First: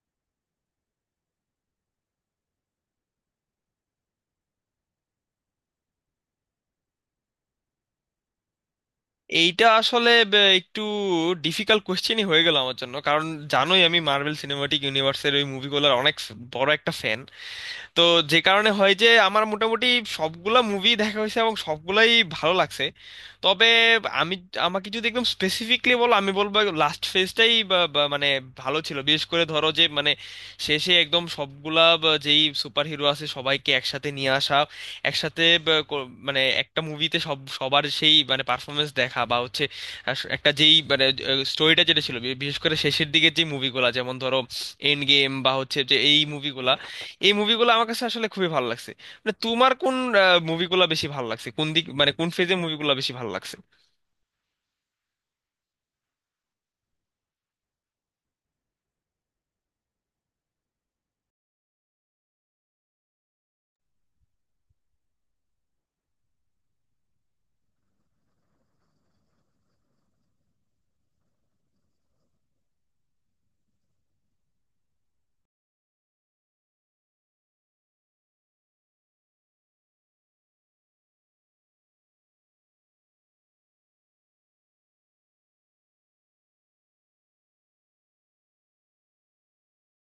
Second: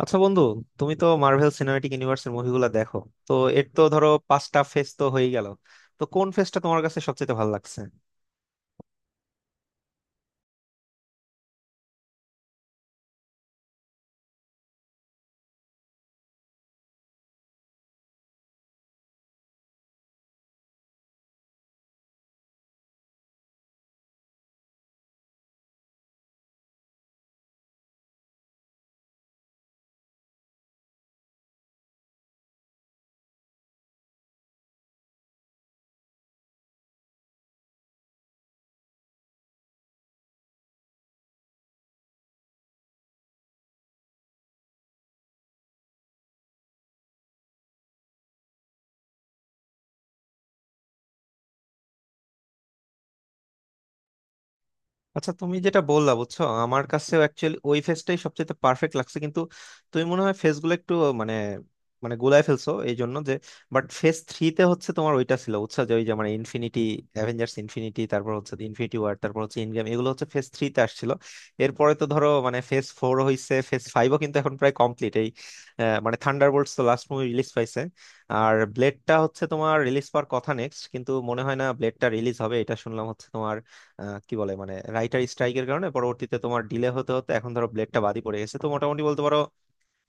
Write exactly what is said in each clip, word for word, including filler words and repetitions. আচ্ছা বন্ধু, তুমি তো মার্ভেল সিনেম্যাটিক ইউনিভার্সের মুভিগুলো দেখো। তো এর তো ধরো পাঁচটা ফেজ তো হয়ে গেল। তো কোন ফেজটা তোমার কাছে সবচেয়ে ভালো লাগছে? এইটা আসলে বে- একটু ডিফিকাল্ট কোশ্চেনই হয়ে গেল আমার জন্য, কারণ জানোই আমি মার্বেল সিনেমাটিক ইউনিভার্সের ওই মুভিগুলোর অনেক বড় একটা ফ্যান। তো যে কারণে হয় যে আমার মোটামুটি সবগুলা মুভি দেখা হয়েছে এবং সবগুলাই ভালো লাগছে। তবে আমি, আমাকে যদি একদম স্পেসিফিকলি বলো আমি বলবো লাস্ট ফেজটাই মানে ভালো ছিল। বিশেষ করে ধরো যে মানে শেষে একদম সবগুলা বা যেই সুপার হিরো আছে সবাইকে একসাথে নিয়ে আসা, একসাথে বা কো- মানে একটা মুভিতে সব সবার সেই মানে পারফরমেন্স দেখা বা হচ্ছে আহ, একটা যেই মানে স্টোরিটা যেটা ছিল বি- বিশেষ করে শেষের দিকে যে মুভিগুলা, যেমন ধরো এন্ড গেম বা হচ্ছে যে এই মুভিগুলা, এই মুভিগুলো আমার কাছে আসলে খুবই ভালো লাগছে। মানে তোমার কোন আহ, মুভিগুলো বেশি ভালো লাগছে, কোন দিক মানে কোন ফেজে মুভিগুলো বেশি ভালো লাগছে? আচ্ছা তুমি যেটা বললা বুঝছো, আমার কাছেও অ্যাকচুয়ালি ওই ফেসটাই সবচেয়ে পারফেক্ট লাগছে, কিন্তু তুমি মনে হয় ফেসগুলো একটু মানে মানে গোলায় ফেলছো এই জন্য যে, বাট ফেস থ্রিতে হচ্ছে তোমার, ওইটা ছিল বুঝছো যে ওই যে মানে ইনফিনিটি অ্যাভেঞ্জার্স ইনফিনিটি, তারপর হচ্ছে ইনফিনিটি ওয়ার, তারপর হচ্ছে ইনগেম, এগুলো হচ্ছে ফেস থ্রিতে আসছিল। এরপরে তো ধরো মানে ফেস ফোর হইছে, ফেস ফাইভও কিন্তু এখন প্রায় কমপ্লিট এই আহ, মানে থান্ডারবোল্টস তো লাস্ট মুভি রিলিজ পাইছে। আর ব্লেডটা হচ্ছে তোমার রিলিজ পাওয়ার কথা নেক্সট, কিন্তু মনে হয় না ব্লেডটা রিলিজ হবে, এটা শুনলাম হচ্ছে তোমার আহ, কি বলে মানে রাইটার স্ট্রাইকের কারণে পরবর্তীতে তোমার ডিলে হতে হতে এখন ধরো ব্লেডটা বাদই পড়ে গেছে। তো মোটামুটি বলতে পারো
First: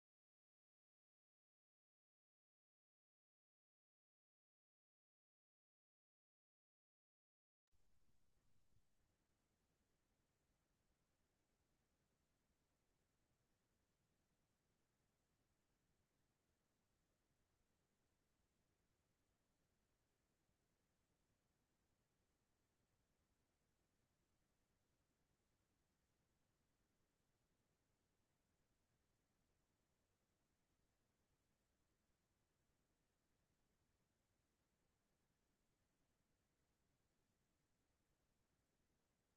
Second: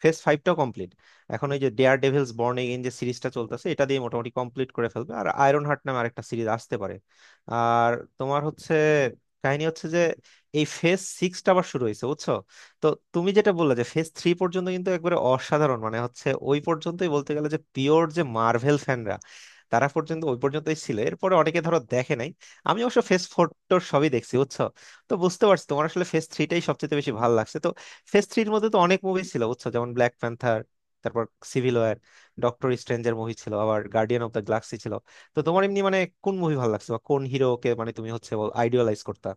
ফেজ ফাইভটাও কমপ্লিট। এখন ওই যে ডেয়ার ডেভিলস বর্ন এগেইন যে সিরিজটা চলতেছে এটা দিয়ে মোটামুটি কমপ্লিট করে ফেলবে, আর আয়রন হার্ট নামে আরেকটা সিরিজ আসতে পারে। আর তোমার হচ্ছে কাহিনী হচ্ছে যে এই ফেজ সিক্সটা আবার শুরু হয়েছে বুঝছো। তো তুমি যেটা বললে যে ফেজ থ্রি পর্যন্ত কিন্তু একবারে অসাধারণ, মানে হচ্ছে ওই পর্যন্তই বলতে গেলে যে পিওর যে মার্ভেল ফ্যানরা, তারা পর্যন্ত ওই পর্যন্তই ছিল, এরপরে অনেকে ধরো দেখে নাই। আমি অবশ্য ফেজ ফোর টোর সবই দেখছি বুঝছো। তো বুঝতে পারছি তোমার আসলে ফেজ থ্রিটাই সবচেয়ে বেশি ভালো লাগছে। তো ফেজ থ্রির মধ্যে তো অনেক মুভি ছিল বুঝছো, যেমন ব্ল্যাক প্যান্থার, তারপর সিভিল ওয়ার, ডক্টর স্ট্রেঞ্জের মুভি ছিল, আবার গার্ডিয়ান অফ দ্য গ্যালাক্সি ছিল। তো তোমার এমনি মানে কোন মুভি ভালো লাগছে বা কোন হিরোকে মানে তুমি হচ্ছে আইডিয়ালাইজ করতা?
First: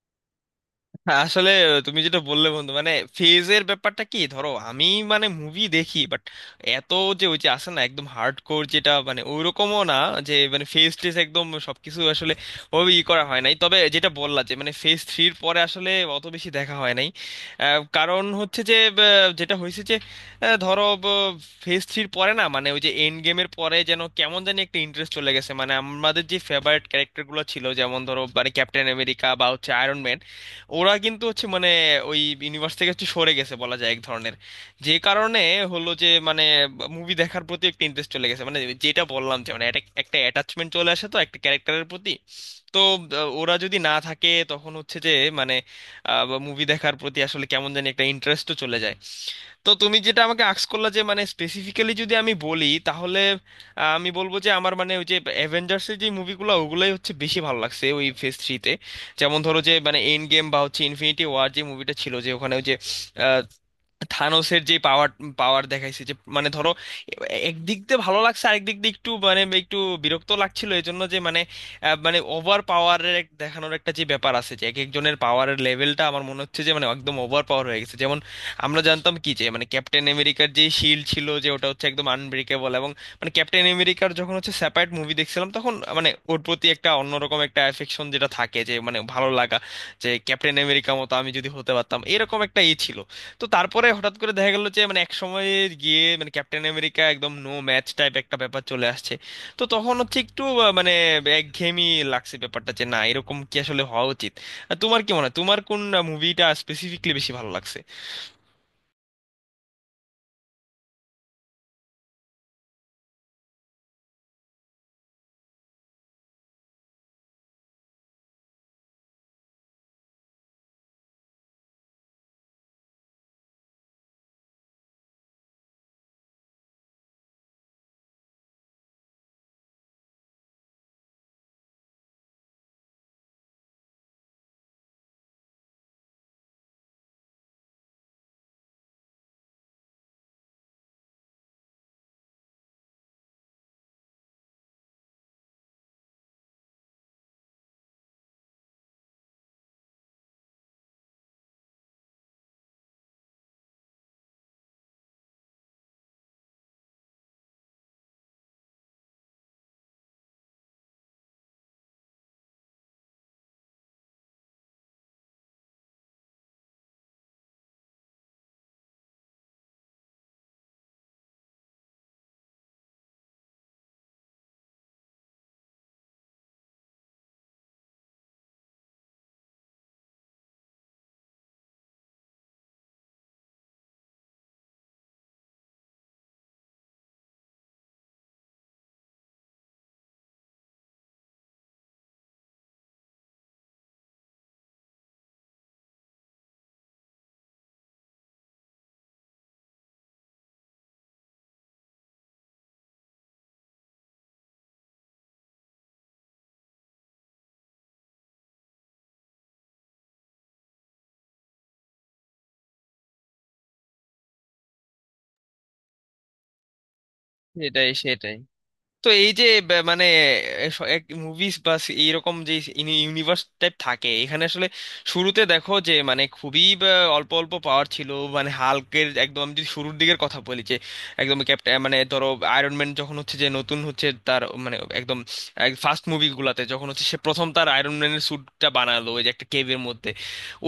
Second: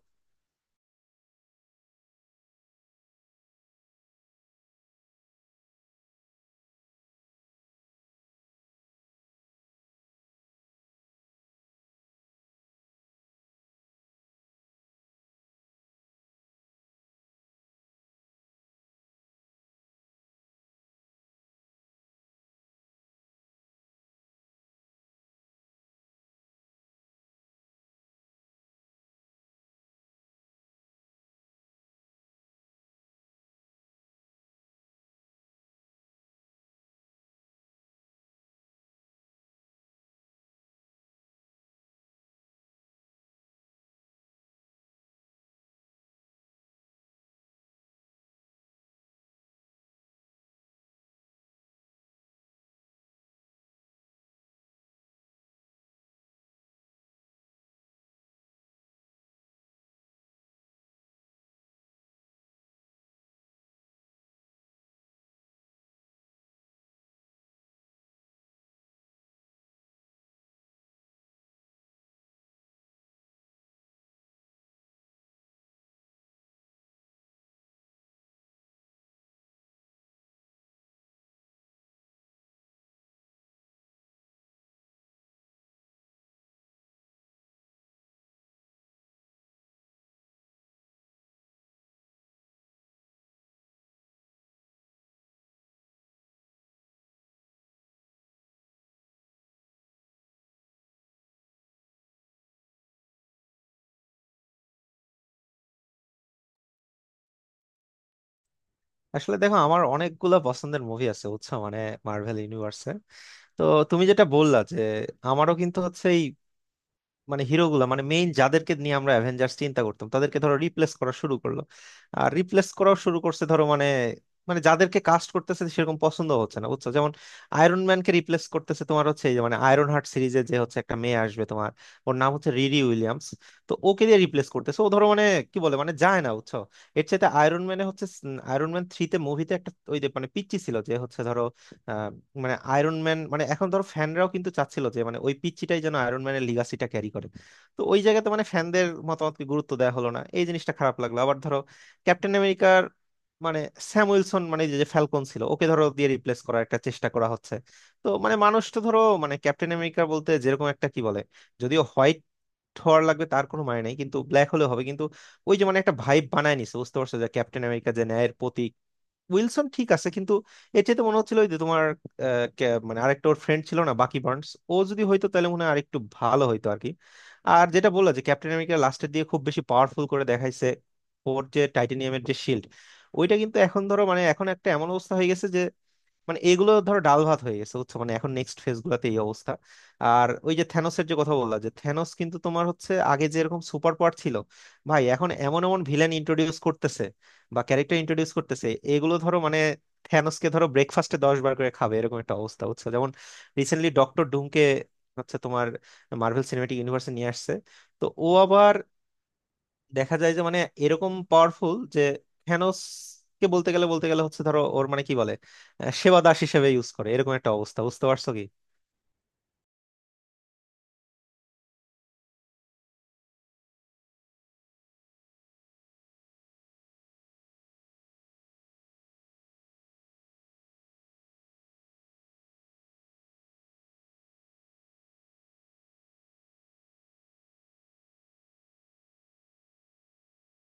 হ্যাঁ, আসলে তুমি যেটা বললে বন্ধু, মানে ফেজের ব্যাপারটা কি, ধরো আমি মানে মুভি দেখি বাট এত যে ওই যে আসে না একদম হার্ড কোর, যেটা মানে ওইরকমও না যে মানে ফেজ টেজ একদম সবকিছু আসলে ওই ই করা হয় নাই। তবে যেটা বললা যে মানে ফেজ থ্রির পরে আসলে অত বেশি দেখা হয় নাই। আহ, কারণ হচ্ছে যে আহ, যেটা হয়েছে যে আহ, ধরো ফেজ থ্রির পরে না মানে ওই যে এন্ড গেমের পরে যেন কেমন জানি একটা ইন্টারেস্ট চলে গেছে। মানে আমাদের যে ফেভারিট ক্যারেক্টারগুলো ছিল যেমন ধরো মানে ক্যাপ্টেন আমেরিকা বা হচ্ছে আয়রন ম্যান, ওরা কিন্তু হচ্ছে মানে ওই ইউনিভার্স থেকে একটু সরে গেছে বলা যায় এক ধরনের। যে কারণে হলো যে মানে মুভি দেখার প্রতি একটা ইন্টারেস্ট চলে গেছে। মানে যেটা বললাম যে মানে একটা একটা অ্যাটাচমেন্ট চলে আসে তো একটা ক্যারেক্টারের প্রতি। তো আহ, ওরা যদি না থাকে তখন হচ্ছে যে মানে মুভি দেখার প্রতি আসলে কেমন জানি একটা ইন্টারেস্টও চলে যায়। তো তুমি যেটা আমাকে আক্স করলা যে মানে স্পেসিফিক্যালি যদি আমি বলি তাহলে আহ, আমি বলবো যে আমার মানে ওই যে অ্যাভেঞ্জার্সের যে মুভিগুলো ওগুলোই হচ্ছে বেশি ভালো লাগছে ওই ফেজ থ্রিতে। যেমন ধরো যে মানে এন্ড গেম বা হচ্ছে ইনফিনিটি ওয়ার যে মুভিটা ছিল, যে ওখানে ওই যে থানোসের যে পাওয়ার পাওয়ার দেখাইছে, যে মানে ধরো এ- একদিক দিয়ে ভালো লাগছে, আরেক দিক দিয়ে একটু মানে একটু বিরক্ত লাগছিল। এই জন্য যে মানে আহ, মানে ওভার পাওয়ারের এক দেখানোর একটা যে ব্যাপার আছে, যে এক একজনের পাওয়ারের লেভেলটা আমার মনে হচ্ছে যে মানে একদম ওভার পাওয়ার হয়ে গেছে। যেমন আমরা জানতাম কি যে মানে ক্যাপ্টেন আমেরিকার যে শিল্ড ছিল যে ওটা হচ্ছে একদম আনব্রেকেবল। এবং মানে ক্যাপ্টেন আমেরিকার যখন হচ্ছে সেপারেট মুভি দেখছিলাম তখন মানে ওর প্রতি একটা অন্যরকম একটা অ্যাফেকশন যেটা থাকে, যে মানে ভালো লাগা, যে ক্যাপ্টেন আমেরিকা মতো আমি যদি হতে পারতাম এরকম একটা ই ছিল। তো তারপরে হঠাৎ করে দেখা গেল যে মানে এক সময় গিয়ে মানে ক্যাপ্টেন আমেরিকা একদম নো ম্যাচ টাইপ একটা ব্যাপার চলে আসছে। তো তখন হচ্ছে একটু আহ, মানে একঘেয়েমি লাগছে ব্যাপারটা, যে না এরকম কি আসলে হওয়া উচিত। আর তোমার কি মনে হয়, তোমার কোন মুভিটা স্পেসিফিকলি বেশি ভালো লাগছে? আসলে দেখো আমার অনেকগুলা পছন্দের মুভি আছে বুঝছো, মানে মার্ভেল ইউনিভার্সে। তো তুমি যেটা বললা, যে আমারও কিন্তু হচ্ছে মানে হিরোগুলা মানে মেইন যাদেরকে নিয়ে আমরা অ্যাভেঞ্জার্স চিন্তা করতাম তাদেরকে ধরো রিপ্লেস করা শুরু করলো। আর রিপ্লেস করাও শুরু করছে ধরো মানে, মানে যাদেরকে কাস্ট করতেছে সেরকম পছন্দ হচ্ছে না বুঝছো, যেমন আয়রন ম্যানকে রিপ্লেস করতেছে তোমার হচ্ছে এই যে মানে আয়রন হার্ট সিরিজে যে হচ্ছে একটা মেয়ে আসবে তোমার, ওর নাম হচ্ছে রিরি উইলিয়ামস। তো ওকে দিয়ে রিপ্লেস করতেছে, ও ধরো মানে কি বলে মানে যায় না বুঝছো। এর চাইতে আয়রন ম্যানে হচ্ছে আয়রন ম্যান থ্রিতে মুভিতে একটা ওই যে মানে পিচ্চি ছিল, যে হচ্ছে ধরো মানে আয়রন ম্যান মানে এখন ধরো ফ্যানরাও কিন্তু চাচ্ছিল যে মানে ওই পিচ্চিটাই যেন আয়রন ম্যানের লিগাসিটা ক্যারি করে। তো ওই জায়গাতে মানে ফ্যানদের মতামতকে গুরুত্ব দেওয়া হলো না, এই জিনিসটা খারাপ লাগলো। আবার ধরো ক্যাপ্টেন আমেরিকার মানে স্যাম উইলসন, মানে যে ফ্যালকন ছিল, ওকে ধরো দিয়ে রিপ্লেস করার একটা চেষ্টা করা হচ্ছে। তো মানে মানুষ তো ধরো মানে ক্যাপ্টেন আমেরিকা বলতে যেরকম একটা কি বলে, যদিও হোয়াইট হওয়ার লাগবে তার কোনো মানে নেই, কিন্তু ব্ল্যাক হলেও হবে, কিন্তু ওই যে মানে একটা ভাইব বানায় নিছে বুঝতে পারছো, যে ক্যাপ্টেন আমেরিকা যে ন্যায়ের প্রতীক। উইলসন ঠিক আছে, কিন্তু এর চাইতে মনে হচ্ছিল ওই যে তোমার আহ, কে- মানে আরেকটা ওর ফ্রেন্ড ছিল না, বাকি বার্নস, ও যদি হয়তো তাহলে মনে হয় আরেকটু ভালো হইতো আর কি। আর যেটা বললা যে ক্যাপ্টেন আমেরিকা লাস্টের দিয়ে খুব বেশি পাওয়ারফুল করে দেখাইছে, ওর যে টাইটেনিয়ামের যে শিল্ড, ওইটা কিন্তু এখন ধরো মানে এখন একটা এমন অবস্থা হয়ে গেছে যে মানে এগুলো ধরো ডাল ভাত হয়ে গেছে বুঝছো, মানে এখন নেক্সট ফেজ গুলাতে এই অবস্থা। আর ওই যে থ্যানোসের যে কথা বললা, যে থ্যানোস কিন্তু তোমার হচ্ছে আগে যেরকম সুপার পাওয়ার ছিল, ভাই এখন এমন এমন ভিলেন ইন্ট্রোডিউস করতেছে বা ক্যারেক্টার ইন্ট্রোডিউস করতেছে, এগুলো ধরো মানে থ্যানোসকে ধরো ব্রেকফাস্টে দশ বার করে খাবে এরকম একটা অবস্থা বুঝছো, যেমন রিসেন্টলি ডক্টর ডুমকে হচ্ছে তোমার মার্ভেল সিনেমেটিক ইউনিভার্সে নিয়ে আসছে। তো ও আবার দেখা যায় যে মানে এরকম পাওয়ারফুল, যে থ্যানোস কে বলতে গেলে বলতে গেলে হচ্ছে ধরো ওর মানে কি বলে আহ, সেবা দাস হিসেবে ইউজ করে, এরকম একটা অবস্থা সেটাই বুঝতে পারছো সেটাই। কি। তো এই যে ব- মানে মুভিজ বা সি- এইরকম যে ইউনিভার্স টাইপ থাকে, এখানে আসলে শুরুতে দেখো যে মানে খুবই বা অল্প অল্প পাওয়ার ছিল। মানে হাল্কের একদম আমি যদি শুরুর দিকের কথা বলি, যে একদম ক্যাপ্টেন মানে ধরো আয়রন ম্যান যখন হচ্ছে যে নতুন হচ্ছে তার মানে একদম ফার্স্ট মুভিগুলাতে যখন হচ্ছে সে প্রথম তার আয়রন ম্যানের স্যুটটা বানালো ওই যে একটা কেভের মধ্যে,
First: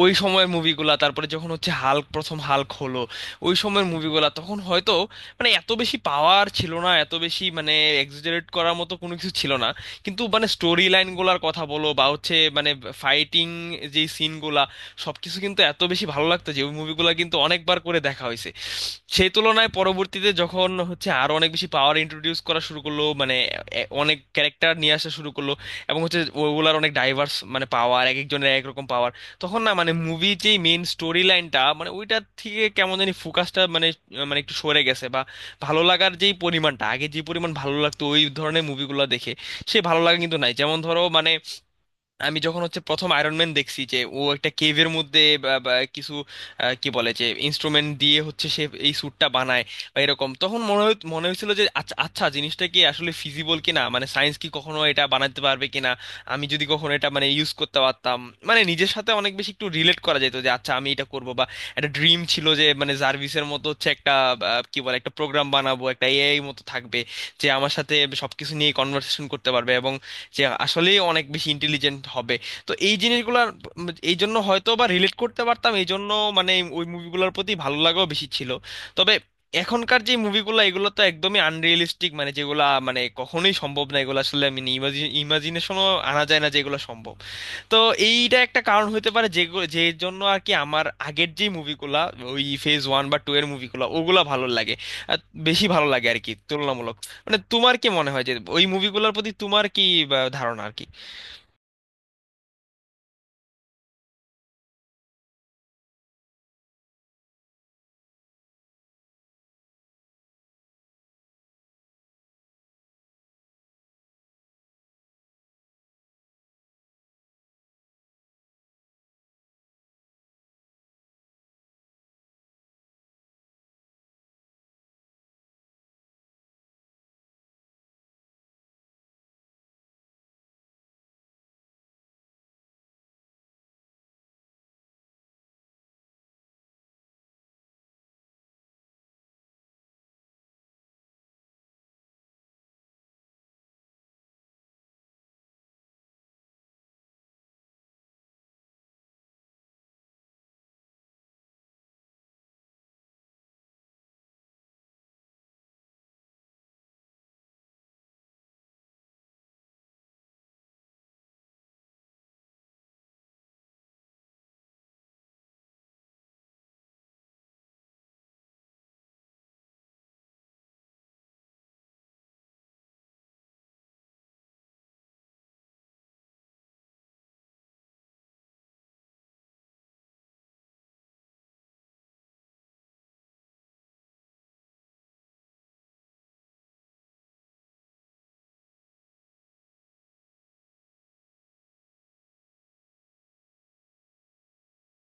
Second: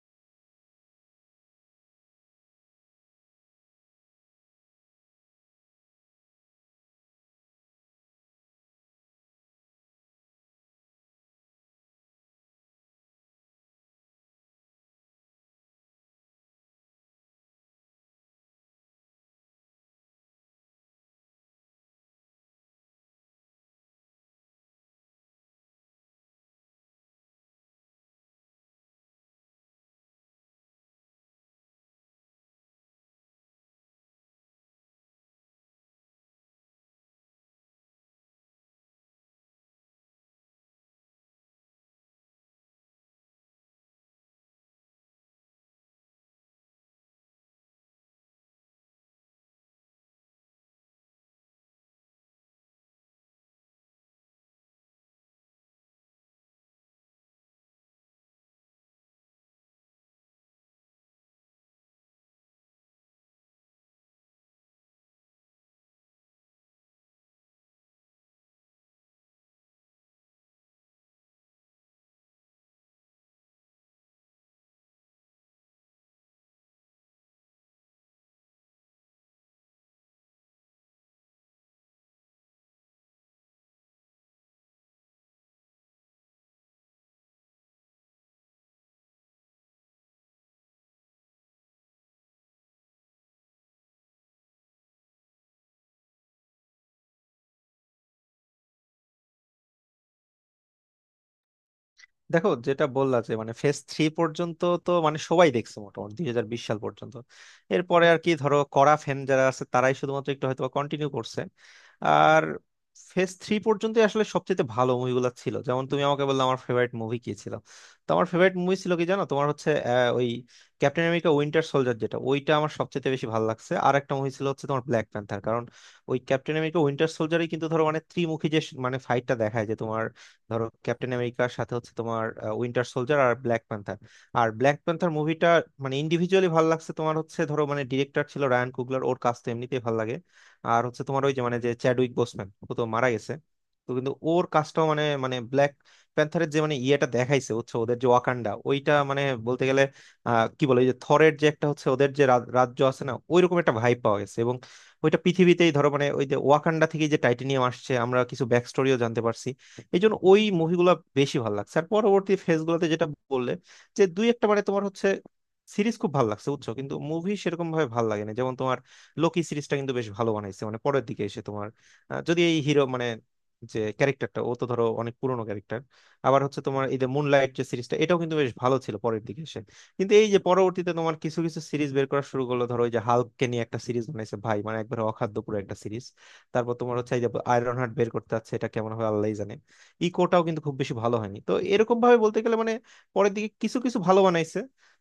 ওই সময়ের মুভিগুলা, তারপরে যখন হচ্ছে হাল্ক প্রথম হাল্ক হলো, ওই সময়ের মুভিগুলা তখন হয়তো মানে এত বেশি পাওয়ার ছিল না, এত বেশি মানে এক্সাজারেট করার মতো কোনো কিছু ছিল না। কিন্তু মানে স্টোরি লাইনগুলোর কথা বলো বা হচ্ছে মানে ফাইটিং যে সিনগুলা সবকিছু কিন্তু এত বেশি ভালো লাগতো যে ওই মুভিগুলো কিন্তু অনেকবার করে দেখা হয়েছে। সেই তুলনায় পরবর্তীতে যখন হচ্ছে আরো অনেক বেশি পাওয়ার ইন্ট্রোডিউস করা শুরু করলো, মানে এ- অনেক ক্যারেক্টার নিয়ে আসা শুরু করলো, এবং হচ্ছে ওগুলার অনেক ডাইভার্স মানে পাওয়ার, এক একজনের এক রকম পাওয়ার, তখন না মানে মুভি যেই মেইন স্টোরি লাইনটা মানে ওইটার থেকে কেমন জানি ফোকাসটা মানে মানে একটু সরে গেছে। বা ভালো লাগার যেই পরিমাণটা, আগে যে পরিমাণ ভালো লাগতো ওই ধরনের মুভিগুলো দেখে, সে ভালো লাগা কিন্তু নাই। যেমন ধরো মানে আমি যখন হচ্ছে প্রথম আয়রন ম্যান দেখছি যে ও একটা কেভের মধ্যে বা বা কিছু আহ, কি বলে যে ইনস্ট্রুমেন্ট দিয়ে হচ্ছে সে এই স্যুটটা বানায় বা এরকম, তখন মনে হয়- মনে হয়েছিল যে আচ্ছা আচ্ছা জিনিসটা কি আসলে ফিজিবল কিনা, মানে সায়েন্স কি কখনো এটা বানাতে পারবে কিনা, আমি যদি কখনো এটা মানে ইউজ করতে পারতাম, মানে নিজের সাথে অনেক বেশি একটু রিলেট করা যেত যে আচ্ছা আমি এটা করব। বা একটা ড্রিম ছিল যে মানে জার্ভিসের মতো হচ্ছে একটা আহ, কি বলে একটা প্রোগ্রাম বানাবো, একটা এআই মতো থাকবে যে আমার সাথে সবকিছু নিয়ে কনভারসেশন করতে পারবে এবং যে আসলেই অনেক বেশি ইন্টেলিজেন্ট হবে। তো এই জিনিসগুলোর এই জন্য হয়তো বা রিলেট করতে পারতাম, এই জন্য মানে ওই মুভিগুলোর প্রতি ভালো লাগাও বেশি ছিল। তবে এখনকার যে মুভিগুলো এগুলো তো একদমই আনরিয়েলিস্টিক, মানে যেগুলা মানে কখনোই সম্ভব না, এগুলো আসলে আমি ইমাজিনেশনও আনা যায় না যে এগুলো সম্ভব। তো এইটা একটা কারণ হতে পারে যে, যে জন্য আর কি আমার আগের যে মুভিগুলা ওই ফেজ ওয়ান বা টু এর মুভিগুলা ওগুলা ভালো লাগে, আর বেশি ভালো লাগে আর কি তুলনামূলক। মানে তোমার কি মনে হয় যে ওই মুভিগুলোর প্রতি তোমার কি বা, ধারণা আর কি? দেখো যেটা বললা যে মানে ফেজ থ্রি পর্যন্ত তো মানে সবাই দেখছে, মোটামুটি দুই হাজার বিশ সাল পর্যন্ত। এরপরে আর কি ধরো কড়া ফ্যান যারা আছে তারাই শুধুমাত্র একটু হয়তো কন্টিনিউ করছে। আর ফেজ থ্রি পর্যন্ত আসলে সবচেয়ে ভালো মুভিগুলো ছিল, যেমন তুমি আমাকে বললে আমার ফেভারিট মুভি কি ছিল। তো আমার ফেভারিট মুভি ছিল কি জানো, তোমার হচ্ছে আহ, ওই ক্যাপ্টেন আমেরিকা উইন্টার সোলজার, যেটা ওইটা আমার সবচেয়ে বেশি ভালো লাগছে। আর একটা মুভি ছিল হচ্ছে তোমার ব্ল্যাক প্যান্থার, কারণ ওই ক্যাপ্টেন আমেরিকা উইন্টার সোলজারই কিন্তু ধরো মানে ত্রিমুখী যে স- মানে ফাইটটা দেখায়, যে তোমার ধরো ক্যাপ্টেন আমেরিকার সাথে হচ্ছে তোমার উইন্টার সোলজার আর ব্ল্যাক প্যান্থার। আর ব্ল্যাক প্যান্থার মুভিটা মানে ইন্ডিভিজুয়ালি ভালো লাগছে, তোমার হচ্ছে ধরো মানে ডিরেক্টর ছিল রায়ান কুগলার, ওর কাজ তো এমনিতেই ভালো লাগে। আর হচ্ছে তোমার ওই যে মানে যে চ্যাডউইক বোসম্যান, ও তো মারা গেছে। তো কিন্তু ওর কাজটাও মানে, মানে ব্ল্যাক প্যান্থারের যে মানে ইয়েটা দেখাইছে হচ্ছে ওদের যে ওয়াকান্ডা, ওইটা মানে বলতে গেলে আহ কি বলে ওই যে থরের যে একটা হচ্ছে ওদের যে রা- রাজ্য আছে না, ওইরকম একটা ভাইব পাওয়া গেছে। এবং ওইটা পৃথিবীতেই ধরো মানে ওই যে ওয়াকান্ডা থেকে যে টাইটেনিয়াম আসছে, আমরা কিছু ব্যাক স্টোরিও জানতে পারছি, এই জন্য ওই মুভিগুলো বেশি ভালো লাগছে। আর পরবর্তী ফেজগুলোতে যেটা বললে, যে দুই একটা মানে তোমার হচ্ছে সিরিজ খুব ভালো লাগছে বুঝছো, কিন্তু মুভি সেরকম ভাবে ভালো লাগে না, যেমন তোমার লোকি সিরিজটা কিন্তু বেশ ভালো বানাইছে, মানে পরের দিকে এসে তোমার আহ, যদি এই হিরো মানে যে ক্যারেক্টারটা, ও তো ধরো অনেক পুরনো ক্যারেক্টার। আবার হচ্ছে তোমার এই যে মুনলাইট যে সিরিজটা, এটাও কিন্তু বেশ ভালো ছিল পরের দিকে এসে। কিন্তু এই যে পরবর্তীতে তোমার কিছু কিছু সিরিজ বের করা শুরু করলো, ধরো ওই যে হাল্ককে নিয়ে একটা সিরিজ বানাইছে, ভাই মানে একবারে অখাদ্য পুরো একটা সিরিজ। তারপর তোমার হচ্ছে এই যে আয়রন হার্ট বের করতে যাচ্ছে, এটা কেমন হবে আল্লাহই জানে। ইকোটাও কিন্তু খুব বেশি ভালো হয়নি। তো এরকম ভাবে বলতে গেলে মানে পরের দিকে কিছু কিছু ভালো বানাইছে,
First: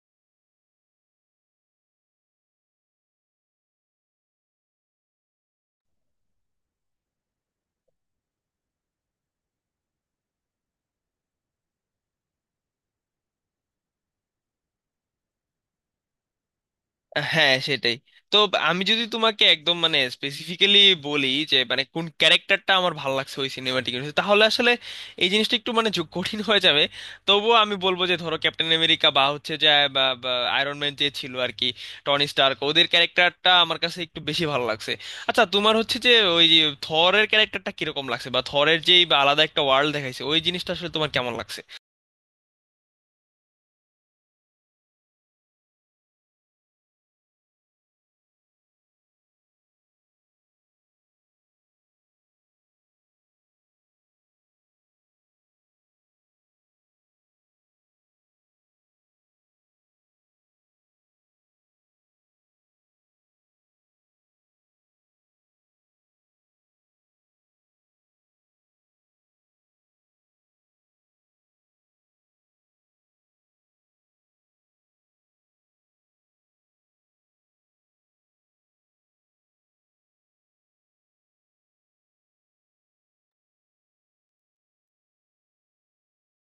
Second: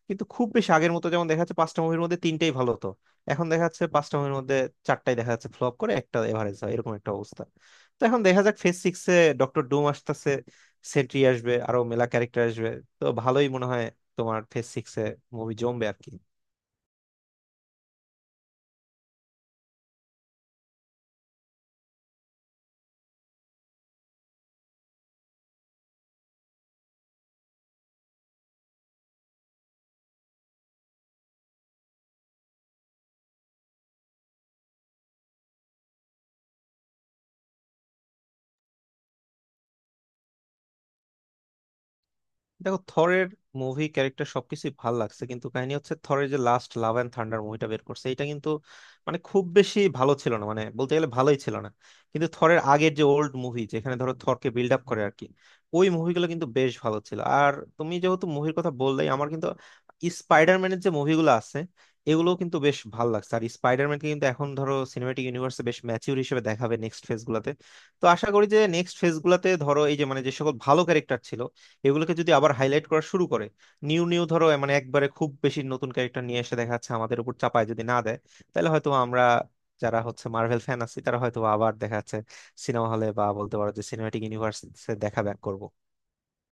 কিন্তু খুব বেশি আগের মতো, যেমন দেখা যাচ্ছে পাঁচটা মুভির মধ্যে তিনটাই ভালো হতো, এখন দেখা যাচ্ছে পাঁচটা মুভির মধ্যে চারটাই দেখা যাচ্ছে ফ্লপ করে, একটা এভারেজ হয়, এরকম একটা অবস্থা। তো এখন দেখা যাক ফেজ সিক্স এ ডক্টর ডুম আসতেছে, সেন্ট্রি আসবে, আরো মেলা ক্যারেক্টার আসবে। তো ভালোই মনে হয় তোমার ফেজ সিক্স এ মুভি জমবে আর কি। হ্যাঁ সেটাই। তো আমি যদি তোমাকে একদম মানে স্পেসিফিক্যালি বলি যে মানে কোন ক্যারেক্টারটা আমার ভালো লাগছে ওই সিনেমাটিক, তাহলে আসলে এই জিনিসটা একটু মানে যো- কঠিন হয়ে যাবে। তবুও আমি বলবো যে ধরো ক্যাপ্টেন আমেরিকা বা হচ্ছে যে আয়রন ম্যান যে ছিল আর কি, টনি স্টার্ক, ওদের ক্যারেক্টারটা আমার কাছে একটু বেশি ভালো লাগছে। আচ্ছা তোমার হচ্ছে যে ওই থরের ক্যারেক্টারটা কিরকম লাগছে, বা থরের যেই বা আলাদা একটা ওয়ার্ল্ড দেখাইছে ওই জিনিসটা আসলে তোমার কেমন লাগছে? দেখো থরের মুভি ক্যারেক্টার সবকিছুই ভাল লাগছে, কিন্তু কাহিনী হচ্ছে থরের যে লাস্ট লাভ অ্যান্ড থান্ডার মুভিটা বের করছে, এটা কিন্তু মানে খুব বেশি ভালো ছিল না, মানে বলতে গেলে ভালোই ছিল না। কিন্তু থরের আগের যে ওল্ড মুভি যেখানে ধরো থরকে বিল্ড আপ করে আর কি, ওই মুভিগুলো কিন্তু বেশ ভালো ছিল। আর তুমি যেহেতু মুভির কথা বললেই আমার কিন্তু স্পাইডারম্যানের যে মুভিগুলো আছে, এগুলোও কিন্তু বেশ ভালো লাগছে। আর স্পাইডারম্যানকে কিন্তু এখন ধরো সিনেমাটিক ইউনিভার্সে বেশ ম্যাচিউর হিসেবে দেখাবে নেক্সট ফেজ গুলাতে। তো আশা করি যে নেক্সট ফেজ গুলাতে ধরো এই যে মানে যে সকল ভালো ক্যারেক্টার ছিল, এগুলোকে যদি আবার হাইলাইট করা শুরু করে, নিউ নিউ ধরো এ মানে একবারে খুব বেশি নতুন ক্যারেক্টার নিয়ে এসে দেখা যাচ্ছে আমাদের উপর চাপায় যদি না দেয়, তাহলে হয়তো আমরা যারা হচ্ছে মার্ভেল ফ্যান আছি, তারা হয়তো আবার দেখা যাচ্ছে সিনেমা হলে, বা বলতে পারো যে সিনেমাটিক ইউনিভার্স দেখা ব্যাক করবো।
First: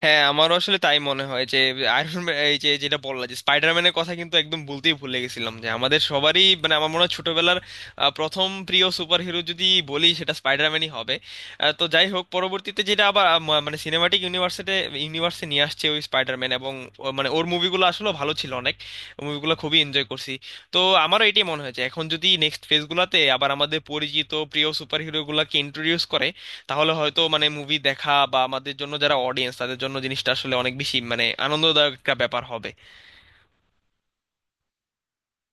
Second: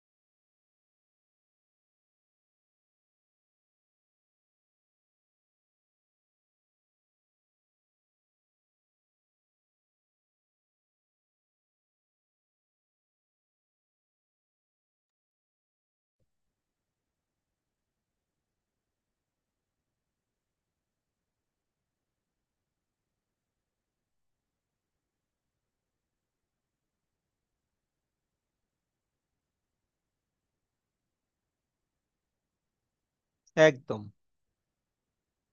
হ্যাঁ আমারও আসলে তাই মনে হয় যে আয়রন ম্যান, এই যে যেটা বললাম যে স্পাইডারম্যানের কথা কিন্তু একদম বলতেই ভুলে গেছিলাম, যে আমাদের সবারই মানে আমার মনে হয় ছোটবেলার আহ, প্রথম প্রিয় সুপারহিরো যদি বলি সেটা স্পাইডারম্যানই হবে। আহ, তো যাই হোক পরবর্তীতে যেটা আবার আহ, ম- মানে সিনেমাটিক ইউনিভার্সিটি ইউনিভার্সে নিয়ে আসছে ওই স্পাইডারম্যান, এবং ও- মানে ওর মুভিগুলো আসলে ভালো ছিল অনেক, মুভিগুলো খুবই এনজয় করছি। তো আমারও এটাই মনে হয়েছে, এখন যদি নেক্সট ফেজগুলোতে আবার আমাদের পরিচিত প্রিয় সুপারহিরোগুলোকে ইন্ট্রোডিউস করে, তাহলে হয়তো মানে মুভি দেখা বা আমাদের জন্য যারা অডিয়েন্স তাদের জন্য জিনিসটা আসলে অনেক বেশি মানে আনন্দদায়ক একটা ব্যাপার হবে। একদম।